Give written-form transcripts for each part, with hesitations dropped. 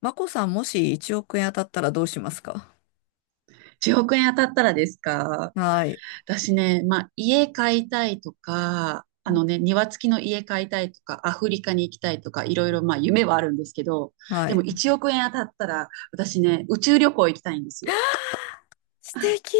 マコさん、もし1億円当たったらどうしますか？1億円当たったらですか？はい。私ね、まあ、家買いたいとか、庭付きの家買いたいとか、アフリカに行きたいとか、いろいろまあ夢はあるんですけど、はでい。も1億円当たったら、私ね、宇宙旅行行きたいんですよ。素敵。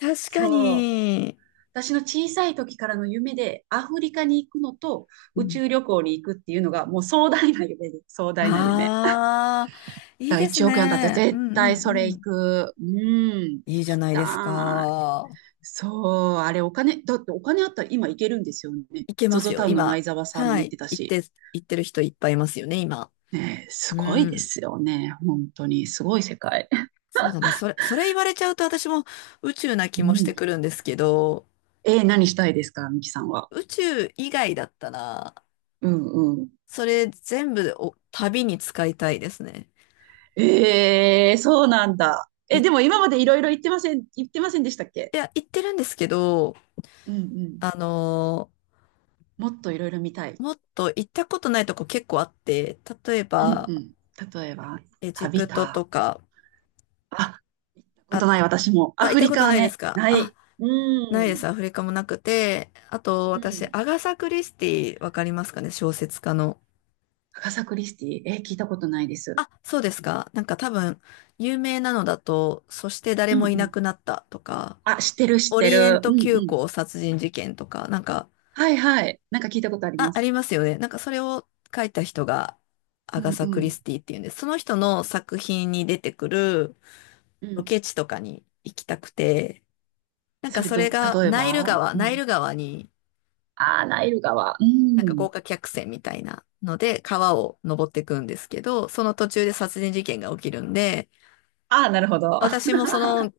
確かそう。に。私の小さい時からの夢で、アフリカに行くのと、う宇ん。宙旅行に行くっていうのが、もう壮大な夢です。壮大な夢。ああ、いいだからです1億円当たったね。らう絶んうん対それう行ん。く。うん、行いいじゃきないですたか。そう、あれだってお金あったら今行けるんですよね。いけゾますゾよ、タウンの今。前澤さんもは行っい。てたし。行ってる人いっぱいいますよね、今。ねえ、すうごいでん。すよね。本当に、すごい世界。そうだな。それ言われちゃうと私も宇宙なう気もしてん。くるんですけど、何したいですか、ミキさんは？宇宙以外だったら、うんうん。それ全部を旅に使いたいですね。ええそうなんだ。行え、っでも今までいろいろ言ってませんでしたっけ？いや、行ってるんですけど、うんうん。あのーもっといろいろ見たい。もっと行ったことないとこ結構あって、例えうんば、うん。例えば、エジ旅プトか。とか、あ、ことあ、ない私も。あ、ア行っフたリこカとはないですね、かなあ、い。うないでん。す。アフリカもなくて、あと、う私、ん。アガサ・クリスティ、わかりますかね、小説家の。アガサ・クリスティ、聞いたことないです。あ、そうですか。なんか多分、有名なのだと、そして誰うんもいうなん。くなったとか、あ、知ってる知っオてリエンる。うんトう急ん。行殺人事件とか、なんか、はいはい。なんか聞いたことありあ、まありす。ますよね。なんかそれを書いた人がアうガんサ・うクリん。スティっていうんです。その人の作品に出てくるうロん。ケ地とかに行きたくて、なんそかれそれと、が例えナイルば川、うナイん。ル川に、ああ、ナイル川。うなんかん。豪華客船みたいなので川を登っていくんですけど、その途中で殺人事件が起きるんで、ああ、なるほど。私もその、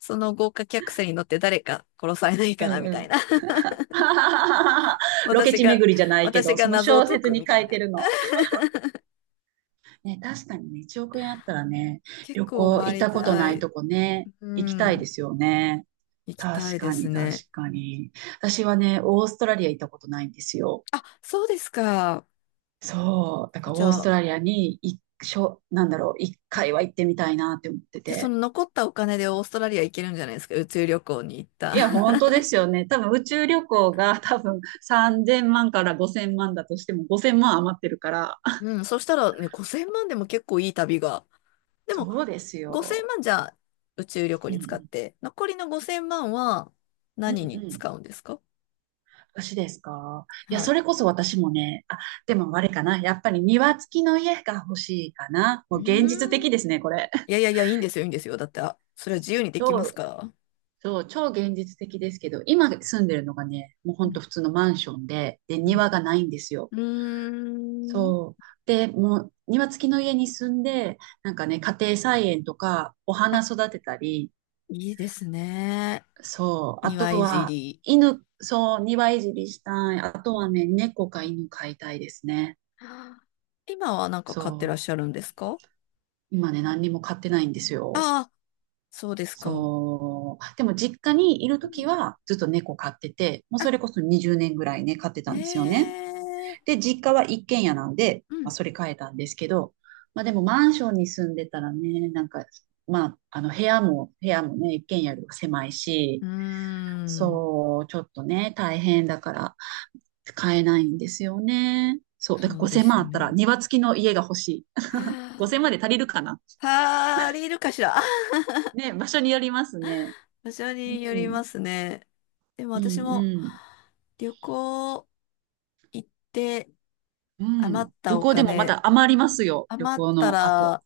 その豪華客船に乗って誰か殺されないうかなんみうたいん。な。ロケ私地が、巡りじゃないけ私ど、がその謎を小解説くにみた書いいてな。るの。ね、確かにね、1億円あったらね、結旅構行行っ回りたことたないい。とこね、う行きたいでん。すよね。行きた確いでかすに、確ね。かに。私はね、オーストラリア行ったことないんですよ。あ、そうですか。そう、だからじオーゃスあ、トラリアに一しょ、なんだろう、一回は行ってみたいなって思ってで、そて。の残ったお金でオーストラリア行けるんじゃないですか。宇宙旅行に行った。いや、本 当ですよね。多分宇宙旅行が 多分3000万から5000万だとしても5000万余ってるから。うん、そしたらね、5000万でも結構いい旅が。でも、そうです5000よ。万じゃあ宇宙旅行うに使っんて、残りの5000万はうん。何うにんうん。使うんですか？私ですか。いや、はそい。れこそ私もね、あ、でもあれかな。やっぱり庭付きの家が欲しいかな。うもう現実ー的ん。ですね、これ。いやいやいや、いいんですよ、いいんですよ。だって、あ、それは自由にできます超から。そう、超現実的ですけど、今住んでるのがね、もうほうんとん普通のマンションで、うん。庭がないんですよ。うーん。そう。で、もう庭付きの家に住んで、なんかね、家庭菜園とか、お花あ、育てたり、いいですね。そう。あ庭といじは、り。犬、そう、庭いじりしたい。あとはね、猫か犬飼いたいですね。あー今はなんか買ってらっそしゃるんですか？う。今ね、何にも飼ってないんですよ。ああー、そうですか。そう。でも実家にいるうときんはずっと猫飼ってて、もうあ、それこそ20年ぐらいね、飼ってえたんですよね。えで、実家は一軒家なんで、うまあ、ん。それ変えたんですけど、まあでもマンションに住んでたらね、なんか、まあ、部屋もね、一軒家よりは狭いし、うーん。そう、ちょっとね、大変だから買えないんですよね。そう、だからそうで5千す万あよったらね。庭付きの家が欲しい。は5千0あ、万で足りるかな？パーリーいるかしら。あ、ね、場所によりますね。場所うによりん、ますね。でもう私もん、旅行行ってうん、う余ん。っ旅たお行でもま金、だ余りますよ、旅余っ行たの後。ら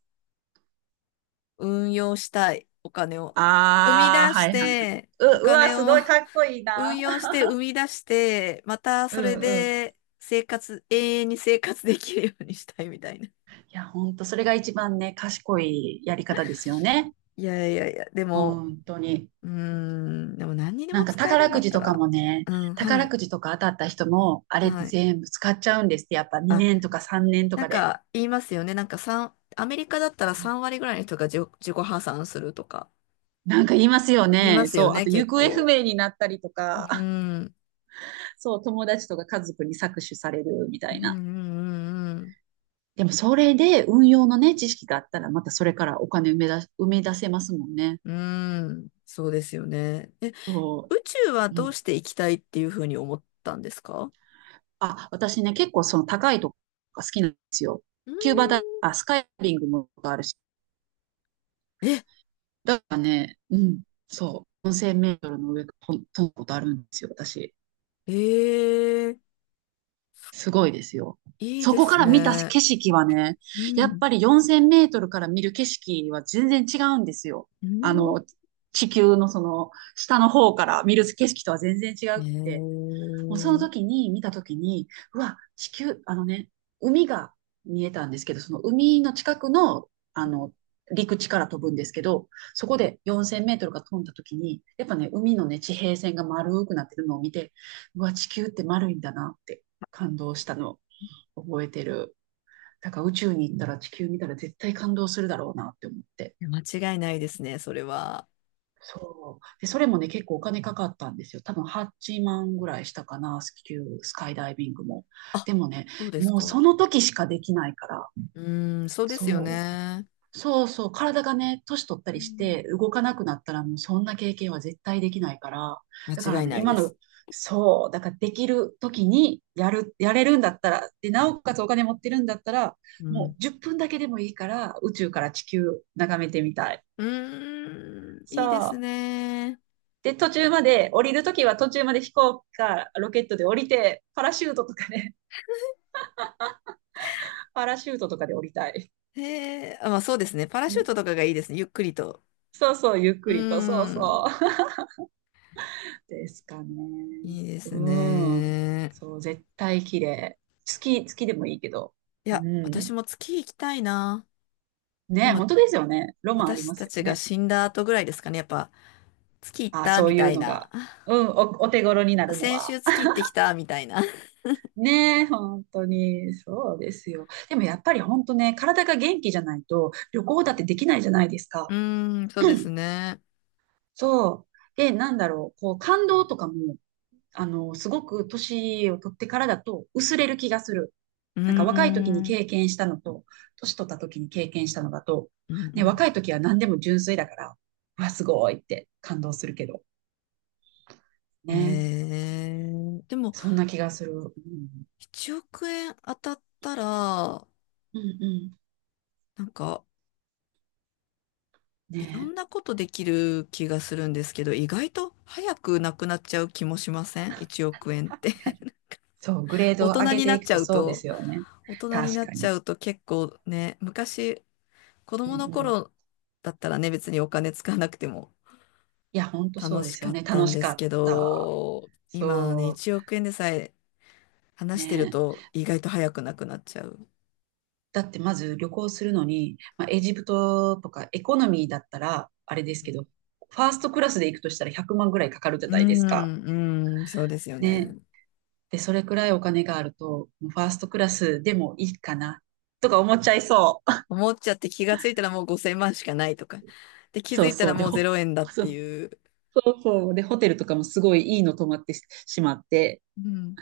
運用したい。お金を。生み出あー、はしいはいはい。て、おうわ、金すを ごいかっこいい な。運用して生み出して、またうそれんうん。いで生活、永遠に生活できるようにしたいみたいな。や、本当それが一番ね、賢いやり方ですよね。いやいやいや、でも、本当に。うーん、でも何にでなんもか使える宝んだくっじたとから、もね、うん、は宝い、くじとか当たった人も、あれっはてい。全部使っちゃうんですって、やっぱあ、2年とか3年となんかで。か言いますよね。なんかアメリカだったうらん。3割ぐらいの人が自己破産するとかなんか言いますよ言いまね。すよそう。あね、と、行結方不構。明になったりとうか、ん、そう、友達とか家族に搾取されるみたうん、ういな。ん、うん。うん、でも、それで運用のね、知識があったら、またそれからお金埋め出せますもんね。うーん、そうですよね。え、そ宇宙はどうう。して行きたいっていうふうに思ったんですか？あ、私ね、結構その高いとこが好きなんですよ。うーキューバだ、ん。あ、スカイダイビングもあるし。え、だからね、うん、そう。4000メートルの上飛んだことあるんですよ、私。ええ。すごいですよ。いいそでこかすら見たね。景色はね、うやっん。ぱり4000メートルから見る景色は全然違うんですよ。うあん、の、地球のその下の方から見る景色とは全然違くて。もうそのえ時に見た時に、うわ、地球、海が見えたんですけど、その海の近くの、陸地から飛ぶんですけど、そこで4000メートルが飛んだ時に、やっぱね、海のね、地平線が丸くなってるのを見て、うわ、地球って丸いんだなって感動したのを覚えてる。だから宇宙に行ったら地球見たら絶対感動するだろうなって思って。え、間違いないですね、それは。そう。で、それもね、結構お金かかったんですよ。多分8万ぐらいしたかな、スキュー、スカイダイビングも。あ、でもね、そうですもうか。そうの時しかできないから、ん、そうですよそう。ね。そうそう、体がね、年取ったうりしん、て動かなくなったらもうそんな経験は絶対できないから、だか間ら違いね、ない今での、す。そう、だからできる時にやれるんだったら、で、なおかつお金持ってるんだったら、うもうん。10分だけでもいいから宇宙から地球眺めてみたい。うーん、いいですそう。ね。で、途中まで、降りるときは途中まで飛行機かロケットで降りて、パラシュートとかね、パラシュートとかで降りたい。へえ、あ、まあそうですね。パラうシューん。トとかがいいですね。ゆっくりと。そうそう、ゆっうくーりと、そうん。そう。ですかね。いいですうん。ね。そう、絶対綺麗。月でもいいけど。いうや、ん。私も月行きたいな。でね、も、本当ですよね。ロマンあり私またすよちがね。死んだ後ぐらいですかね。やっぱ、月行っあ、たそうみいたういのな。が。うん、お手頃になあ、るの先は。週月行ってきたみたいな。ねえ、本当に、そうですよ。でもやっぱり本当ね、体が元気じゃないと旅行だってできないじゃないですうか。ーん、そうですね。そう。で、なんだろう、こう、感動とかも、すごく年を取ってからだと薄れる気がする。うーん。なんか若い時にうん経験したのと、年取った時に経験したのだと、うね、ん、若い時は何でも純粋だから、うわ、すごいって感動するけど、ね。えでも、そんな気がする。うん、1億円当たったら、うん、うん。なんか、いろね。んなことできる気がするんですけど、意外と早くなくなっちゃう気もしません？ 1 億円っ確て。かに。そう、グレード大を上人げになていっくちゃとうそうでと。すよね。大人に確なっかちに。ゃうと結構ね、昔、子う供のんうん。頃だったらね、別にお金使わなくてもいや、ほんとそ楽うでしすかよっね。た楽んしでかすけった。ど、今はね、そ1億円でさえう。話してるね。と意外と早くなくなっちゃう。だってまず旅行するのに、まあ、エジプトとかエコノミーだったら、あれですけど、ファーストクラスで行くとしたら100万ぐらいかかるじゃうないですか。ん、うん、そうですよね。ね。で、それくらいお金があると、もうファーストクラスでもいいかな、とか思っちゃいそう。思っちゃって気がついたらもう5000万しかないとか。で、気づそういたそらう。で、もう0円だっそてういう。そう。で、ホテルとかもすごいいいの泊まってししまって、うん。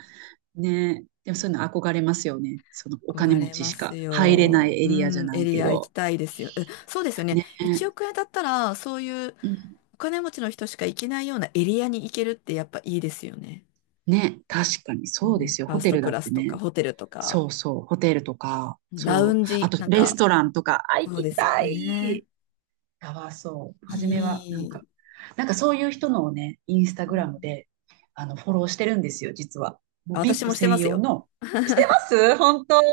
ね。でもそういうの憧れますよね。そのお金憧持れちましすか入れないよ。エうリアじゃん、なエいリけア行きど。たいですよ。え、そうですよね。ね。1億円だったら、そういううん。お金持ちの人しか行けないようなエリアに行けるってやっぱいいですよね。ね、確かにうそうでん、すよ。ファーホステトルクだっラてスとか、ね、ホテルとか、そうそう、ホテルとか、ラウそンう、あジ、となんレか、ストランとか、あ、行そうきですよたね。い。やばそう。初めは、なんいか、い。なんかそういう人のをね、インスタうグラムんで、フォローしてるんですよ、実は。もあ、う 私 VIP もしてま専す用よ。の、してます本当。い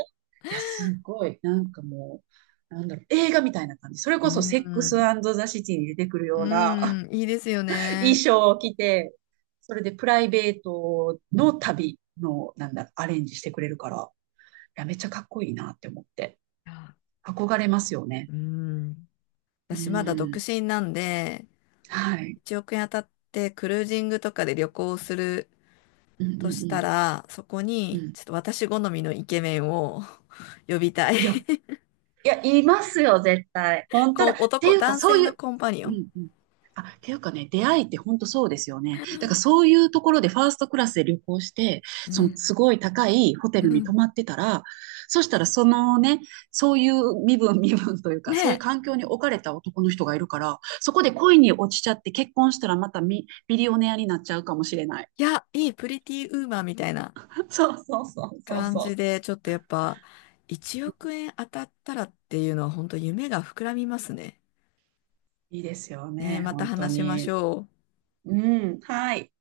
や、すごい。なんかもう、なんだろう、映画みたいな感じ。それうこそ、セックスん。ザ・シティに出てくるうような ん、いいですよ 衣ね。装を着て、それでプライベートの旅の、なんだ、アレンジしてくれるから。や、めっちゃかっこいいなって思って、あ憧れますよね。うん。う私まだ独ん。身なんで、はい。1億円当たってクルージングとかで旅行するうんとしうたんら、そこうん。うにん。ちょっと私好みのイケメンを 呼びたい。いや、いや、いますよ、絶対。本当こだ。うっていうか、男そ性ういのう、コンパニオうン。んうん。あ、っていうかね、出会いって本当そうですよね。だからそういうところでファーストクラスで旅行して、うそのん。すごい高いホテうルに泊ん、まってたら、そしたらそのね、そういう身分というか、ねそういうえ。環境に置かれた男の人がいるから、そこで恋に落ちちゃって結婚したらまたビリオネアになっちゃうかもしれない。いや、いい、プリティウーマンみたいなそうそうそうそう感じそで、ちょっとやっぱ、1億円当たったらっていうのは、本当夢が膨らみますね。う。いいですよねえ、ね、また本当話しましに。ょう。うん、はい。